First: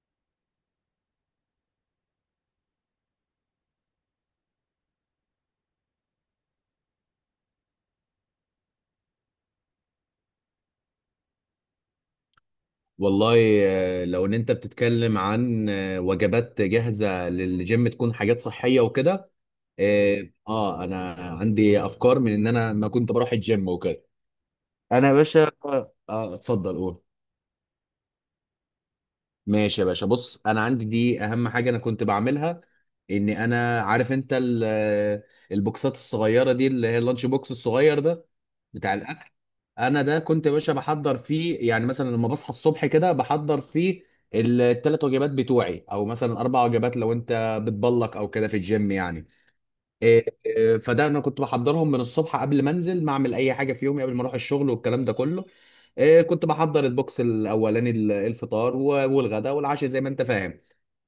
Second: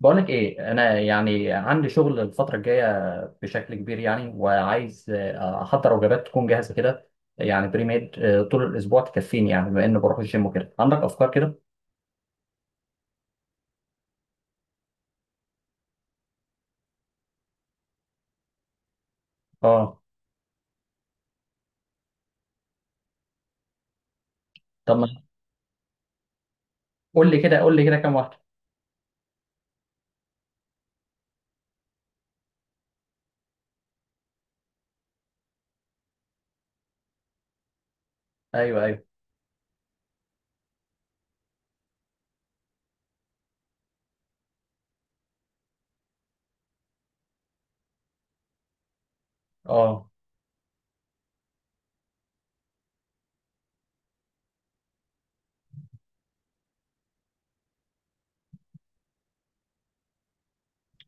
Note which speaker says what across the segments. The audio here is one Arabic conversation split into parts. Speaker 1: بقولك ايه؟ انا يعني عندي شغل الفتره الجايه بشكل كبير، يعني وعايز احضر وجبات تكون جاهزه كده، يعني بري ميد طول الاسبوع تكفيني، يعني بما اني بروح الجيم وكده. عندك افكار كده؟
Speaker 2: والله. لو ان انت بتتكلم عن وجبات جاهزة للجيم تكون حاجات صحية وكده.
Speaker 1: اه،
Speaker 2: اه، انا عندي افكار من ان انا ما كنت بروح الجيم وكده.
Speaker 1: طب
Speaker 2: انا
Speaker 1: ما
Speaker 2: يا باشا. اه اتفضل قول.
Speaker 1: قول لي كده، كام واحده؟
Speaker 2: ماشي يا باشا، بص انا عندي دي اهم حاجة انا كنت بعملها، ان انا عارف انت البوكسات الصغيرة دي اللي هي اللانش بوكس الصغير ده
Speaker 1: ايوه
Speaker 2: بتاع
Speaker 1: ايوه.
Speaker 2: الاكل. انا ده كنت يا باشا بحضر فيه، يعني مثلا لما بصحى الصبح كده بحضر فيه الثلاث وجبات بتوعي، او مثلا اربع وجبات لو انت بتبلك او كده في الجيم يعني.
Speaker 1: اه
Speaker 2: إيه إيه، فده انا كنت بحضرهم من الصبح قبل ما انزل، ما اعمل اي حاجه في يومي قبل ما اروح الشغل والكلام ده كله. إيه كنت بحضر البوكس الاولاني، الفطار والغداء والعشاء زي ما انت فاهم.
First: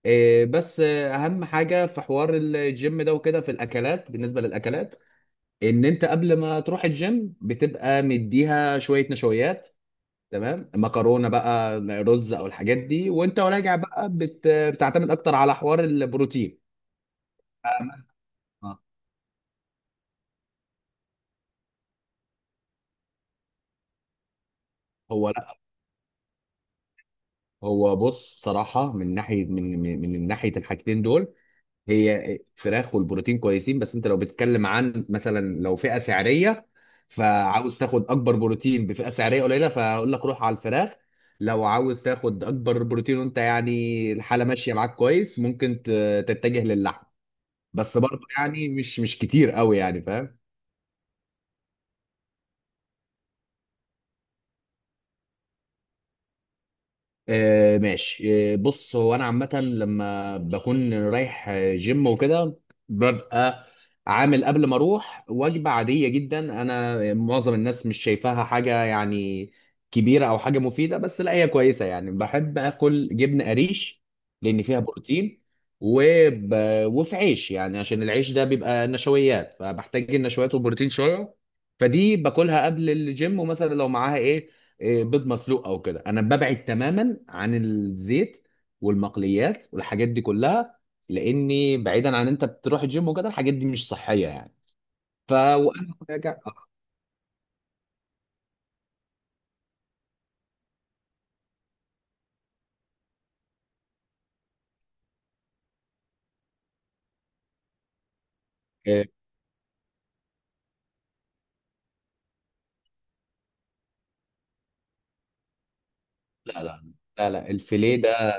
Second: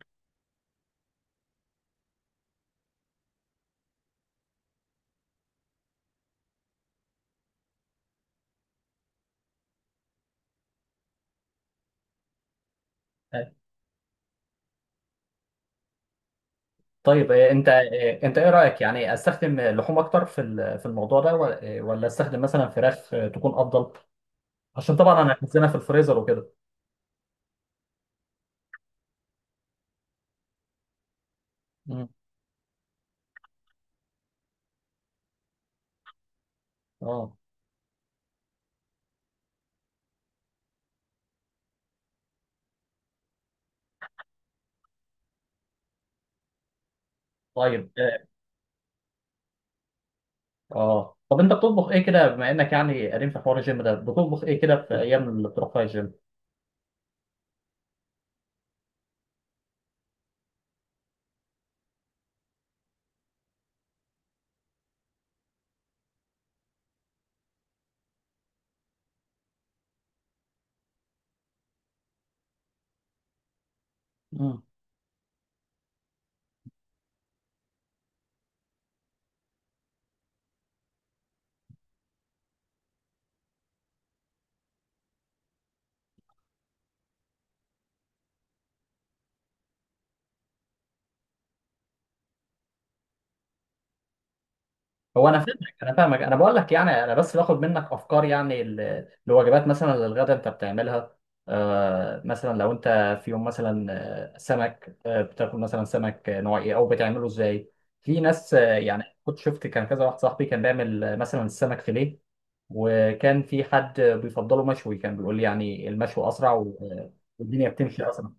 Speaker 2: إيه بس اهم حاجه في حوار الجيم ده وكده في الاكلات، بالنسبه للاكلات، ان انت قبل ما تروح الجيم بتبقى مديها شويه نشويات، تمام، مكرونه بقى رز او الحاجات دي، وانت
Speaker 1: آه.
Speaker 2: راجع بقى بتعتمد اكتر على حوار البروتين.
Speaker 1: طيب، انت ايه
Speaker 2: اه.
Speaker 1: رايك؟ يعني استخدم لحوم اكتر في في الموضوع ده، ولا ولا استخدم مثلا فراخ تكون افضل؟ عشان طبعا
Speaker 2: هو
Speaker 1: انا
Speaker 2: لا،
Speaker 1: هخزنها في الفريزر وكده.
Speaker 2: هو بص بصراحه، من ناحيه الحاجتين دول
Speaker 1: مم.
Speaker 2: هي فراخ والبروتين كويسين، بس انت لو بتتكلم عن مثلا لو فئه سعريه،
Speaker 1: اه،
Speaker 2: فعاوز تاخد اكبر بروتين بفئه سعريه قليله، فاقول لك روح على الفراخ. لو عاوز تاخد اكبر بروتين وانت يعني الحاله ماشيه معاك كويس، ممكن تتجه للحم،
Speaker 1: طيب
Speaker 2: بس برضه يعني مش كتير قوي يعني، فاهم.
Speaker 1: اه طب انت بتطبخ ايه كده، بما انك يعني قديم في حوار الجيم ده؟ بتطبخ ايه كده في ايام اللي بتروح فيها الجيم؟
Speaker 2: آه ماشي، بص هو انا عامه لما بكون رايح جيم وكده، ببقى عامل قبل ما اروح وجبه عاديه جدا، انا معظم الناس مش شايفاها حاجه يعني كبيره او حاجه مفيده، بس لا هي كويسه، يعني بحب اكل جبن قريش
Speaker 1: مم.
Speaker 2: لان فيها بروتين، وب... وفي عيش يعني عشان العيش ده بيبقى نشويات، فبحتاج النشويات والبروتين شويه. فدي باكلها قبل الجيم، ومثلا لو معاها ايه، إيه، بيض مسلوق او كده. انا ببعد تماما عن الزيت والمقليات والحاجات دي كلها، لاني بعيدا عن انت بتروح الجيم وكده الحاجات دي مش صحيه يعني.
Speaker 1: هو
Speaker 2: ف
Speaker 1: انا فاهمك انا
Speaker 2: وانا
Speaker 1: فاهمك انا
Speaker 2: راجع
Speaker 1: بقول لك، يعني انا بس باخد منك افكار يعني لوجبات، مثلا للغدا انت بتعملها. آه، مثلا لو انت في يوم مثلا سمك، بتاكل مثلا سمك نوع ايه؟ او بتعمله ازاي؟ في ناس يعني
Speaker 2: إيه،
Speaker 1: كنت شفت، كان كذا واحد صاحبي كان بيعمل مثلا السمك فيليه، وكان في حد بيفضله مشوي، كان بيقول لي يعني المشوي اسرع
Speaker 2: لا لا. لا لا،
Speaker 1: والدنيا
Speaker 2: الفيليه
Speaker 1: بتمشي اسرع.
Speaker 2: ده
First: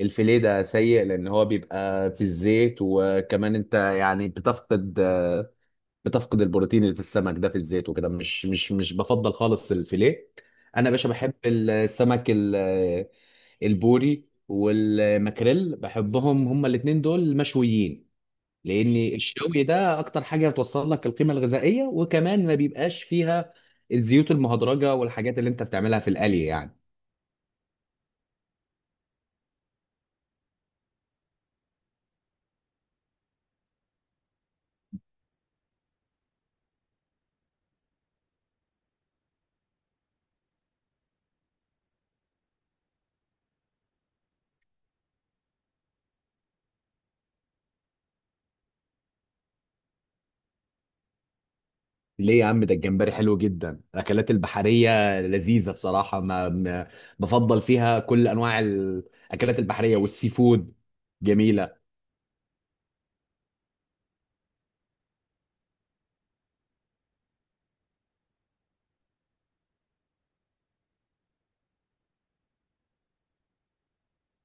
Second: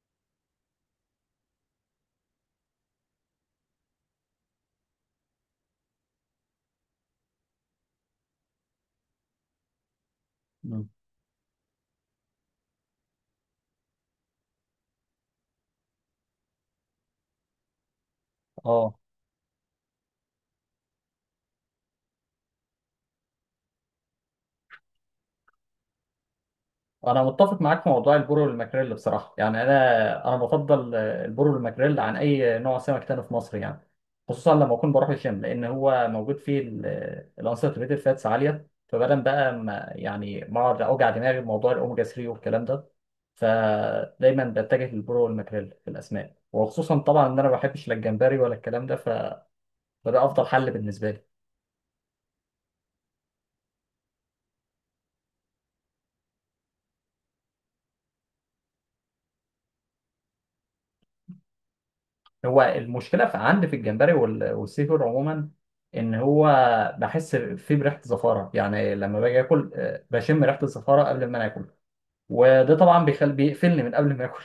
Speaker 2: الفيليه ده سيء، لان هو بيبقى في الزيت، وكمان انت يعني بتفقد بتفقد البروتين اللي في السمك ده في الزيت وكده، مش بفضل خالص الفيليه. انا يا باشا بحب السمك البوري والماكريل، بحبهم هما الاتنين دول مشويين، لان
Speaker 1: اه،
Speaker 2: الشوي ده اكتر حاجه بتوصل لك القيمه الغذائيه، وكمان ما بيبقاش فيها الزيوت المهدرجه والحاجات اللي انت بتعملها في القلي يعني.
Speaker 1: انا متفق معاك في موضوع البورو والماكريل بصراحه، يعني انا بفضل البورو والماكريل عن اي نوع سمك تاني في مصر يعني، خصوصا لما اكون بروح الجيم، لان هو موجود فيه الانساتوريتد فاتس عاليه. فبدل بقى ما يعني ما اقعد اوجع دماغي بموضوع الاوميجا 3 والكلام ده، فدايما بتجه للبورو والماكريل في الاسماك، وخصوصا طبعا ان انا ما بحبش لا الجمبري ولا الكلام ده فده افضل حل بالنسبه لي.
Speaker 2: ليه يا عم، ده الجمبري حلو جدا، الاكلات البحريه لذيذه بصراحه، بفضل فيها كل انواع الاكلات البحريه والسي فود، جميله.
Speaker 1: هو المشكله في عندي في الجمبري والسي فود عموما، ان هو بحس فيه بريحه زفاره، يعني لما باجي اكل بشم ريحه الزفاره قبل ما انا اكل، وده طبعا بيقفلني من قبل ما اكل.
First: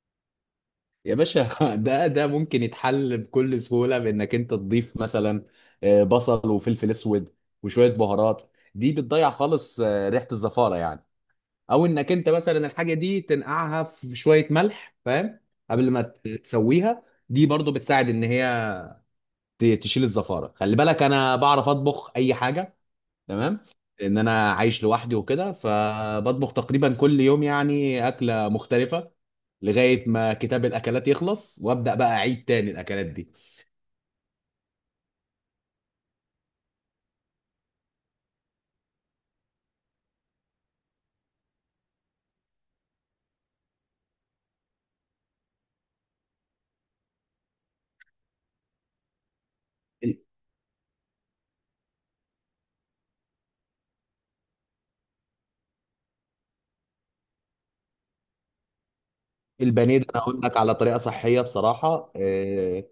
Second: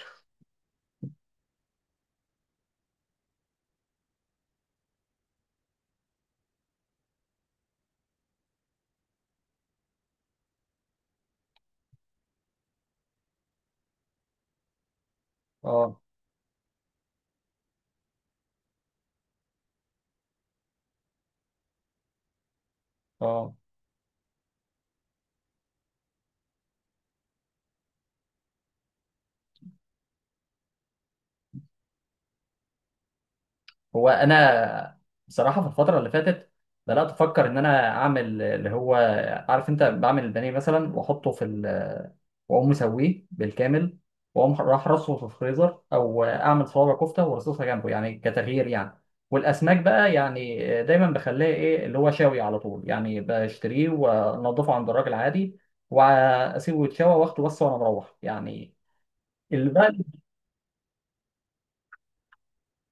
Speaker 2: يا باشا ده ممكن يتحل بكل سهولة بإنك أنت تضيف مثلا بصل وفلفل أسود وشوية بهارات، دي بتضيع خالص ريحة الزفارة يعني. أو إنك أنت مثلا الحاجة دي تنقعها في شوية ملح، فاهم، قبل
Speaker 1: اه،
Speaker 2: ما تسويها، دي برضو بتساعد إن هي تشيل الزفارة. خلي بالك أنا بعرف أطبخ أي حاجة،
Speaker 1: اه.
Speaker 2: تمام، لان انا عايش لوحدي وكده، فبطبخ تقريبا كل يوم يعني اكله مختلفه، لغايه ما كتاب الاكلات يخلص وابدا بقى اعيد تاني الاكلات دي.
Speaker 1: هو انا بصراحه في الفتره اللي فاتت بدات افكر ان انا اعمل اللي هو، عارف انت بعمل البانيه مثلا واحطه في ال، واقوم مسويه بالكامل، واقوم راح رصه في الفريزر، او اعمل صوابع كفته وارصصها جنبه يعني كتغيير يعني. والاسماك بقى
Speaker 2: ال-
Speaker 1: يعني دايما بخليها ايه اللي هو شاوي على طول يعني، بشتريه وانضفه عند الراجل عادي، واسيبه يتشوى واخده بس وانا مروح يعني اللي بقى.
Speaker 2: البانيه ده انا اقول لك على طريقه صحيه بصراحه، إيه،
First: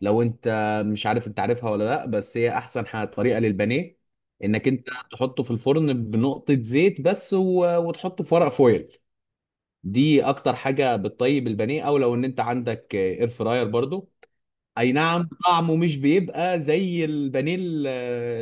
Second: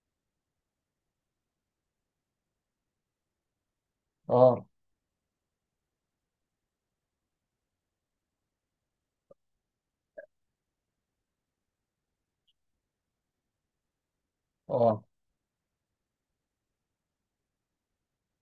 Speaker 2: لو انت مش عارف، انت عارفها ولا لا؟ بس هي احسن طريقه للبانيه
Speaker 1: اه،
Speaker 2: انك انت تحطه في الفرن بنقطه زيت بس، وتحطه في ورق فويل، دي اكتر حاجه بتطيب البانيه. او لو ان انت عندك اير فراير برضو، اي
Speaker 1: اه،
Speaker 2: نعم طعمه مش بيبقى زي البانيه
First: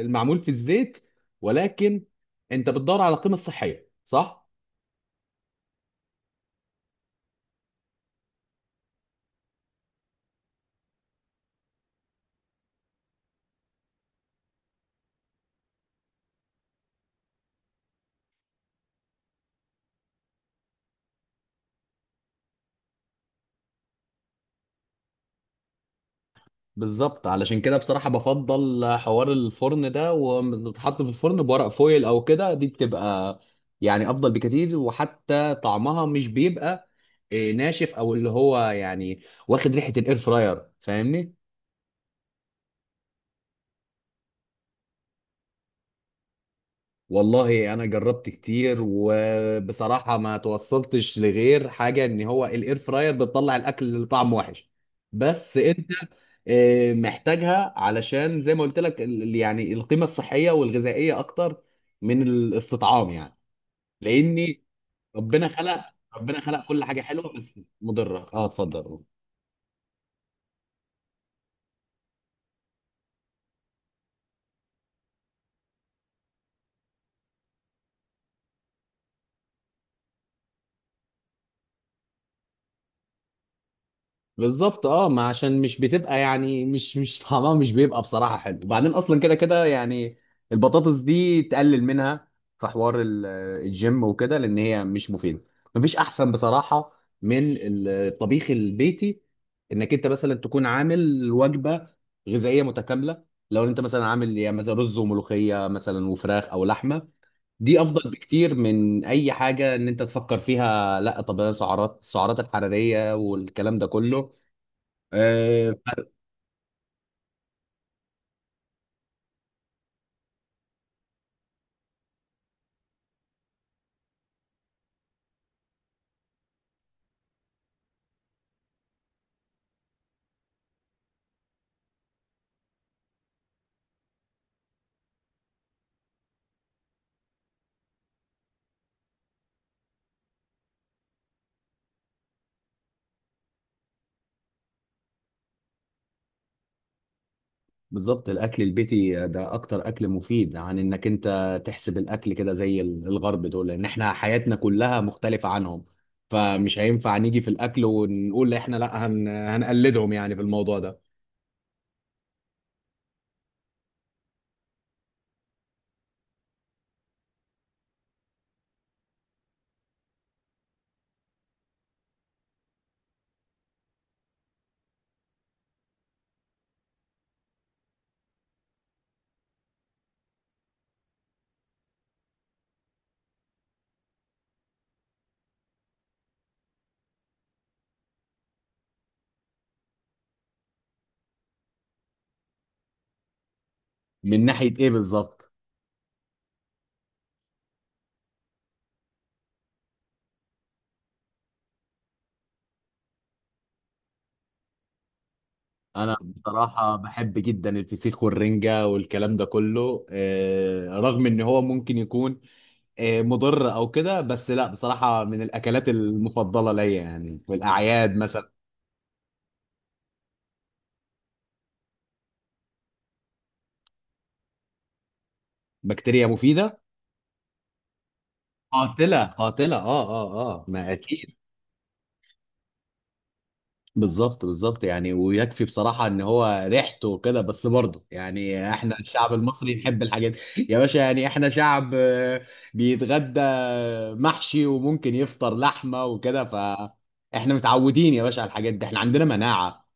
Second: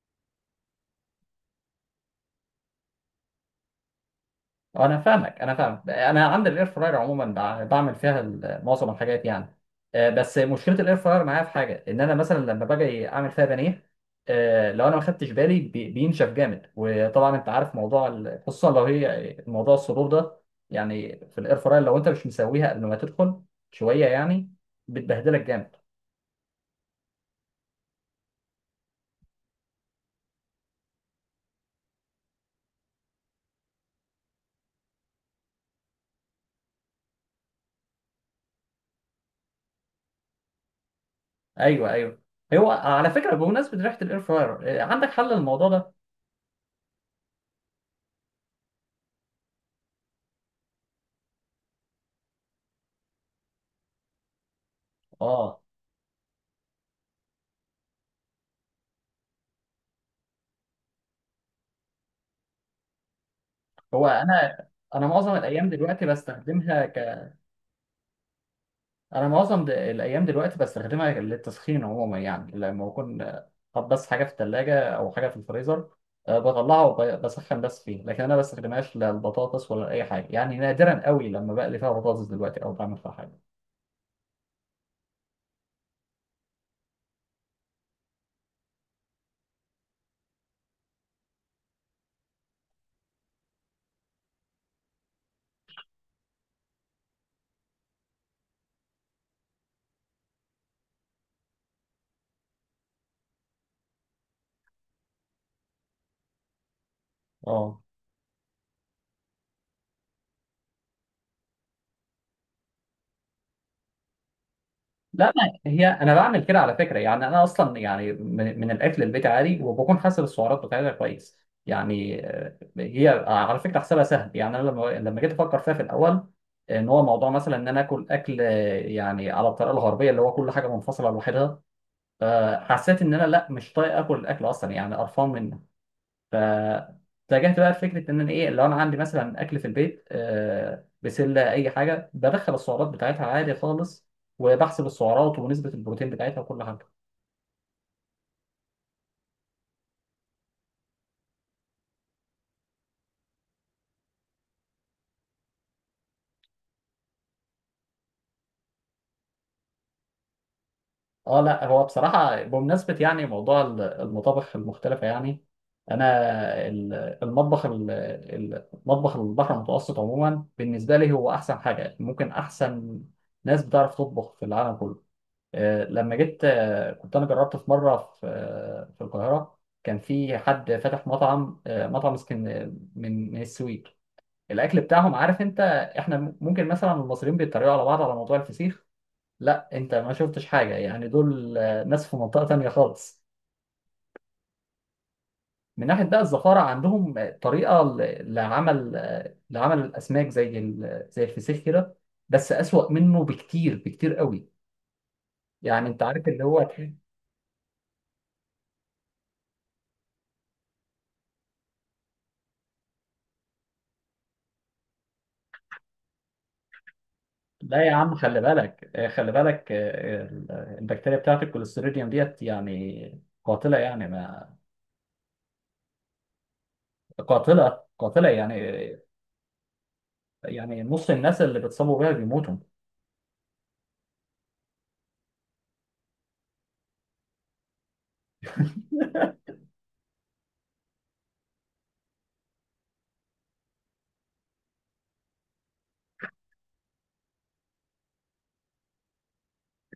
Speaker 2: المعمول في الزيت، ولكن انت بتدور على القيمه الصحيه، صح؟
Speaker 1: انا فاهمك انا فاهم. انا عندي الاير فراير عموما، بعمل فيها معظم الحاجات يعني. آه، بس مشكله الاير فراير معايا في حاجه، ان انا مثلا لما باجي اعمل فيها بانيه، آه، لو انا ما خدتش بالي بينشف جامد، وطبعا انت عارف موضوع خصوصا لو هي موضوع الصدور ده، يعني في الاير فراير لو انت مش مسويها قبل ما تدخل شويه يعني، بتبهدلك جامد.
Speaker 2: بالظبط، علشان كده بصراحه بفضل حوار الفرن ده، وتتحط في الفرن بورق فويل او كده، دي بتبقى يعني افضل بكتير، وحتى طعمها مش بيبقى إيه، ناشف او اللي هو يعني واخد ريحه الاير فراير، فاهمني.
Speaker 1: ايوه ايوه. هو على فكره، بمناسبه ريحه الاير فراير عندك حل للموضوع ده؟
Speaker 2: والله انا جربت كتير وبصراحه ما توصلتش لغير حاجه ان هو الاير فراير بتطلع الاكل اللي طعمه وحش، بس
Speaker 1: اه،
Speaker 2: انت محتاجها علشان زي ما قلت لك يعني القيمه الصحيه والغذائيه اكتر من الاستطعام يعني،
Speaker 1: هو
Speaker 2: لاني
Speaker 1: انا انا معظم
Speaker 2: ربنا
Speaker 1: الايام
Speaker 2: خلق
Speaker 1: دلوقتي
Speaker 2: ربنا خلق كل
Speaker 1: بستخدمها.
Speaker 2: حاجه حلوه بس مضره. اه اتفضل.
Speaker 1: انا معظم الايام دلوقتي بستخدمها للتسخين عموما، يعني لما بكون حاطط بس حاجه في الثلاجه او حاجه في الفريزر، بطلعها وبسخن بس فيه. لكن انا بستخدمهاش لا البطاطس ولا اي حاجه، يعني نادرا قوي لما بقلي فيها بطاطس دلوقتي او بعمل فيها حاجه.
Speaker 2: بالظبط، اه ما عشان مش بتبقى يعني مش طعمها مش بيبقى بصراحة حلو، وبعدين اصلا كده كده يعني البطاطس دي تقلل منها في حوار الجيم وكده لان هي مش مفيدة. مفيش احسن بصراحة من الطبيخ البيتي، انك انت مثلا تكون عامل وجبة غذائية متكاملة، لو انت مثلا عامل يعني مثلا رز وملوخية مثلا وفراخ او لحمة،
Speaker 1: اه،
Speaker 2: دي افضل بكتير من اي حاجة ان انت تفكر فيها. لا طب أنا سعرات، السعرات الحرارية والكلام ده كله
Speaker 1: لا، ما هي
Speaker 2: فرق.
Speaker 1: انا بعمل كده على فكره يعني، انا اصلا يعني من الاكل البيت عادي، وبكون حاسب السعرات بتاعتها كويس. يعني هي على فكره حسابها سهل، يعني انا لما جيت افكر فيها في الاول، ان هو موضوع مثلا ان انا اكل يعني على الطريقه الغربيه اللي هو كل حاجه منفصله لوحدها، حسيت ان انا لا مش طايق اكل الاكل اصلا، يعني قرفان من. فاتجهت بقى لفكره ان انا ايه، لو انا عندي مثلا اكل في البيت بسله اي حاجه، بدخل السعرات بتاعتها عادي خالص، وبحسب السعرات ونسبه البروتين بتاعتها وكل حاجه.
Speaker 2: بالظبط، الاكل البيتي ده اكتر اكل مفيد عن انك انت تحسب الاكل كده زي الغرب دول، لان احنا حياتنا كلها مختلفة عنهم، فمش هينفع نيجي في الاكل ونقول احنا لا هنقلدهم يعني في الموضوع ده.
Speaker 1: اه، لا هو بصراحه بمناسبه يعني موضوع المطابخ المختلفه يعني، انا ال- المطبخ مطبخ البحر المتوسط عموما بالنسبه لي هو احسن حاجه ممكن، احسن ناس بتعرف تطبخ في العالم كله. لما جيت كنت انا جربت في مره في في القاهره، كان في حد فاتح مطعم مطعم اسكن من السويد. الاكل بتاعهم عارف انت، احنا ممكن مثلا المصريين بيتريقوا على بعض على موضوع الفسيخ، لا انت ما شفتش حاجه، يعني دول ناس في منطقه تانية خالص.
Speaker 2: من ناحية ايه بالظبط؟
Speaker 1: من ناحيه بقى الزفاره، عندهم طريقه لعمل لعمل الاسماك زي زي الفسيخ كده، بس اسوأ منه بكتير بكتير قوي. يعني انت
Speaker 2: انا
Speaker 1: عارف اللي هو،
Speaker 2: بصراحة بحب جدا الفسيخ والرنجة والكلام ده كله، رغم ان هو ممكن يكون مضر او كده، بس لا بصراحة من الاكلات المفضلة ليا يعني في
Speaker 1: لا يا عم
Speaker 2: الاعياد
Speaker 1: خلي
Speaker 2: مثلا.
Speaker 1: بالك البكتيريا بتاعت الكوليستيريديوم ديت يعني قاتلة يعني، ما
Speaker 2: بكتيريا مفيدة.
Speaker 1: قاتلة قاتلة يعني،
Speaker 2: قاتلة قاتلة، اه اه اه،
Speaker 1: يعني
Speaker 2: ما
Speaker 1: نص
Speaker 2: اكيد.
Speaker 1: الناس اللي بتصابوا بيها بيموتوا. يا
Speaker 2: بالظبط بالظبط، يعني ويكفي بصراحة ان هو ريحته وكده، بس برضه يعني احنا الشعب المصري نحب الحاجات يا باشا، يعني احنا شعب بيتغدى محشي وممكن يفطر لحمة وكده، فاحنا متعودين يا باشا على الحاجات دي، احنا عندنا مناعة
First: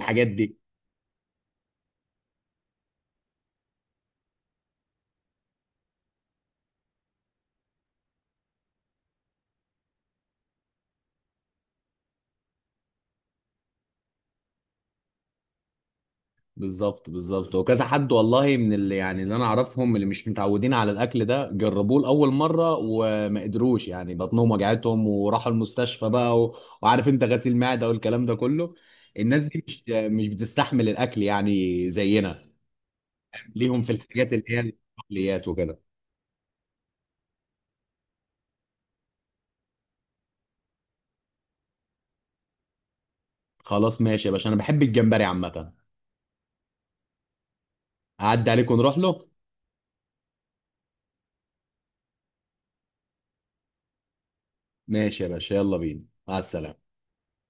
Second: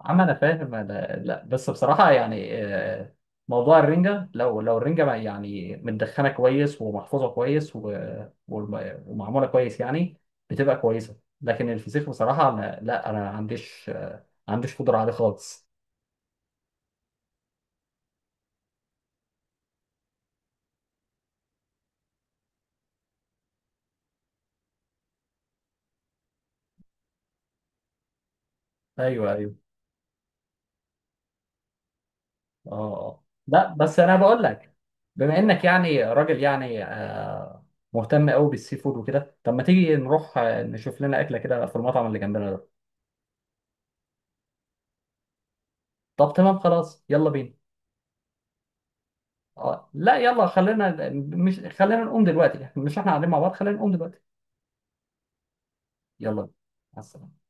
Speaker 1: عم انا
Speaker 2: دي.
Speaker 1: فاهم، أنا لا بس بصراحة يعني موضوع الرنجة، لو الرنجة يعني متدخنة كويس ومحفوظة كويس ومعمولة كويس يعني، بتبقى كويسة. لكن الفسيخ بصراحة أنا لا انا ما عنديش قدرة عليه خالص.
Speaker 2: بالظبط بالظبط، وكذا حد والله من اللي يعني اللي انا اعرفهم اللي مش متعودين على الاكل ده جربوه لاول مره وما قدروش، يعني بطنهم وجعتهم وراحوا المستشفى بقى وعارف انت غسيل معده والكلام ده كله.
Speaker 1: ايوه
Speaker 2: الناس
Speaker 1: ايوه.
Speaker 2: دي مش بتستحمل الاكل يعني زينا،
Speaker 1: اه آه. لا
Speaker 2: ليهم في
Speaker 1: بس انا
Speaker 2: الحاجات
Speaker 1: بقول
Speaker 2: اللي هي
Speaker 1: لك، بما
Speaker 2: البقليات
Speaker 1: انك
Speaker 2: وكده.
Speaker 1: يعني راجل يعني مهتم قوي بالسي فود وكده، طب ما تيجي نروح نشوف لنا اكله كده في المطعم اللي جنبنا ده؟
Speaker 2: خلاص ماشي يا باشا، انا بحب الجمبري عامه.
Speaker 1: طب تمام خلاص، يلا بينا.
Speaker 2: اعدي عليك ونروح له.
Speaker 1: اه لا يلا، خلينا نقوم دلوقتي، مش احنا قاعدين مع بعض؟ خلينا نقوم دلوقتي.
Speaker 2: ماشي يا باشا، يلا بينا، مع
Speaker 1: يلا بينا،
Speaker 2: السلامه.
Speaker 1: مع السلامه.